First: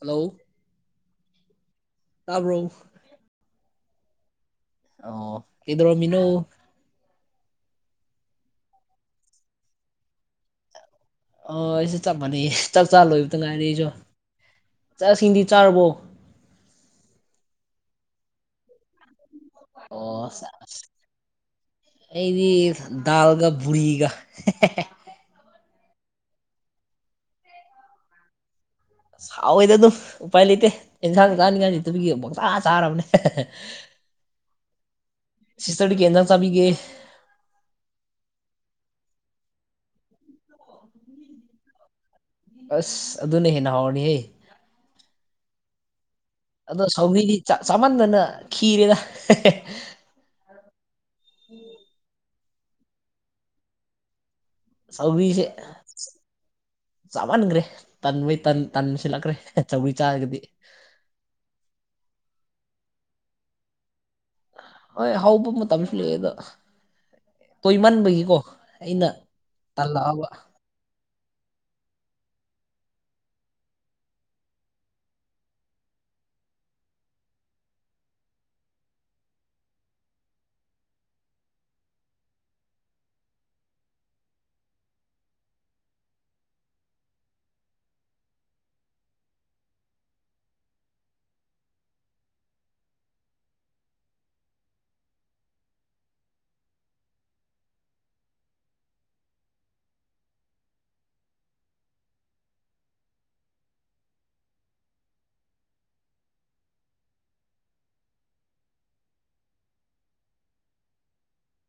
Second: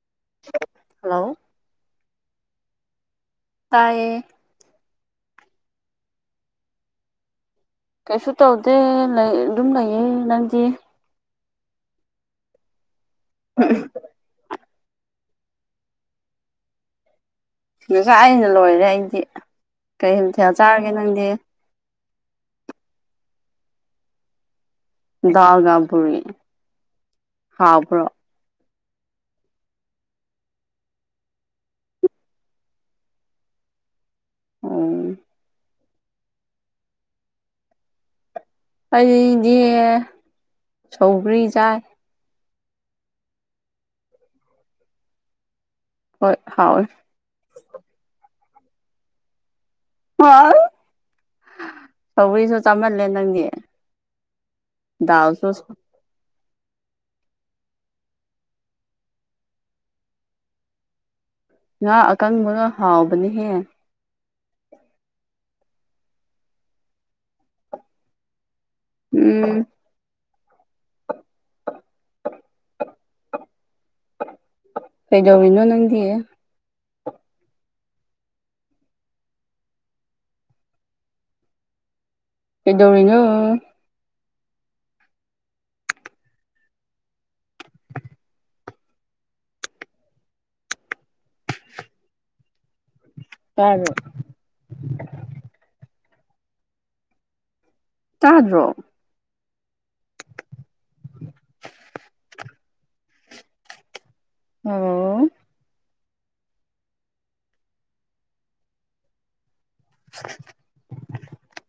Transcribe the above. hello hello ꯑꯣ ꯇꯥꯕ꯭ꯔꯣ ꯇꯥꯏꯌꯦ ꯑꯥꯑꯣ ꯀꯩꯗ꯭ꯧꯔꯝꯃꯤꯅꯣ ꯀꯩꯁꯨ ꯇꯧꯗꯦ ꯂꯩ ꯑꯗꯨꯝ ꯂꯩꯌꯦ ꯅꯪꯗꯤ ꯑꯥ ꯑꯩꯖꯨ ꯆꯞ ꯃꯥꯟꯅꯩ ꯍꯦ ꯆꯥꯛ ꯆꯥ ꯂꯣꯏꯕꯗ ꯉꯥꯏꯔꯤ ꯑꯩꯖꯨ ꯆꯥꯛ- ꯏꯁꯤꯡꯗꯤ ꯆꯥꯔꯕꯣ ꯉꯁꯥꯏꯅ ꯂꯣꯏꯔꯦ ꯑꯩꯗꯤ ꯀꯩ ꯑꯣꯑꯣ ꯃꯊꯦꯜ ꯁꯦꯆ ꯆꯥꯔꯒꯦ ꯅꯪꯗꯤ ꯑꯩꯗꯤ ꯗꯥꯜꯒ ꯕꯨꯔꯤꯒ ꯗꯥꯜꯒ ꯕꯨꯔꯤ ꯍꯥꯎꯕ꯭ꯔꯣ ꯁꯥꯎꯋꯦꯗ ꯑꯗꯨꯝ ꯎꯄꯥꯏ ꯂꯩꯇꯦ ꯑꯦꯟꯖꯥꯡ ꯆꯥꯅꯤꯡꯉꯥꯏ ꯂꯩꯇꯕꯒꯤ ꯄꯪꯆꯥ ꯆꯥꯔꯕꯅꯦ INAUDIBLE ꯑꯣꯡ ꯁꯤꯁꯇꯔꯗꯤ ꯀꯩ ꯏꯟꯖꯥꯡ ꯆꯥꯕꯤꯒꯦ ꯑꯩꯗꯤ ꯁꯧꯒ꯭ꯔꯤ ꯆꯥꯏ ꯑꯥꯁ ꯑꯗꯨꯅ ꯍꯦꯟꯅ ꯍꯥꯎꯔꯅꯤꯍꯦ ꯍꯣꯏ ꯍꯥꯎꯋꯦ ꯑꯗꯣ ꯁꯧꯒꯔꯤꯗꯤ ꯆꯃꯟꯗꯅ ꯈꯤꯔꯦꯗ [unintelligible] ꯁꯧꯒꯔꯤꯁꯨ ꯆꯥꯃꯜꯂꯦ ꯅꯪꯗꯤ ꯁꯧꯒꯔꯤꯁꯦ ꯗꯥꯜꯁꯨ ꯆꯥꯃꯟꯈ꯭ꯔꯦ ꯇꯟꯕꯩ ꯇꯟꯁꯤꯜꯂꯛꯈ꯭ꯔꯦ ꯁꯧꯒꯔꯤ ꯆꯥꯔꯒꯗꯤ ꯉꯥ ꯑꯀꯪꯕꯒ ꯍꯥꯎꯕꯅꯤꯍꯦ ꯍꯣꯏ ꯍꯥꯎꯕ ꯃꯇꯝꯁꯨ ꯂꯩꯑꯦꯗ ꯇꯣꯏꯃꯟꯕꯒꯤꯀꯣ ꯑꯩꯅ ꯎꯝ ꯇꯜꯂꯛꯑꯕ ꯀꯩꯗꯧꯔꯤꯅꯣ ꯅꯪꯗꯤ ꯀꯩꯗꯧꯔꯤꯅꯣ ꯇꯥꯕ꯭ꯔꯣ ꯇꯥꯗ꯭ꯔꯣ ꯍꯜꯂꯣ [inaudible]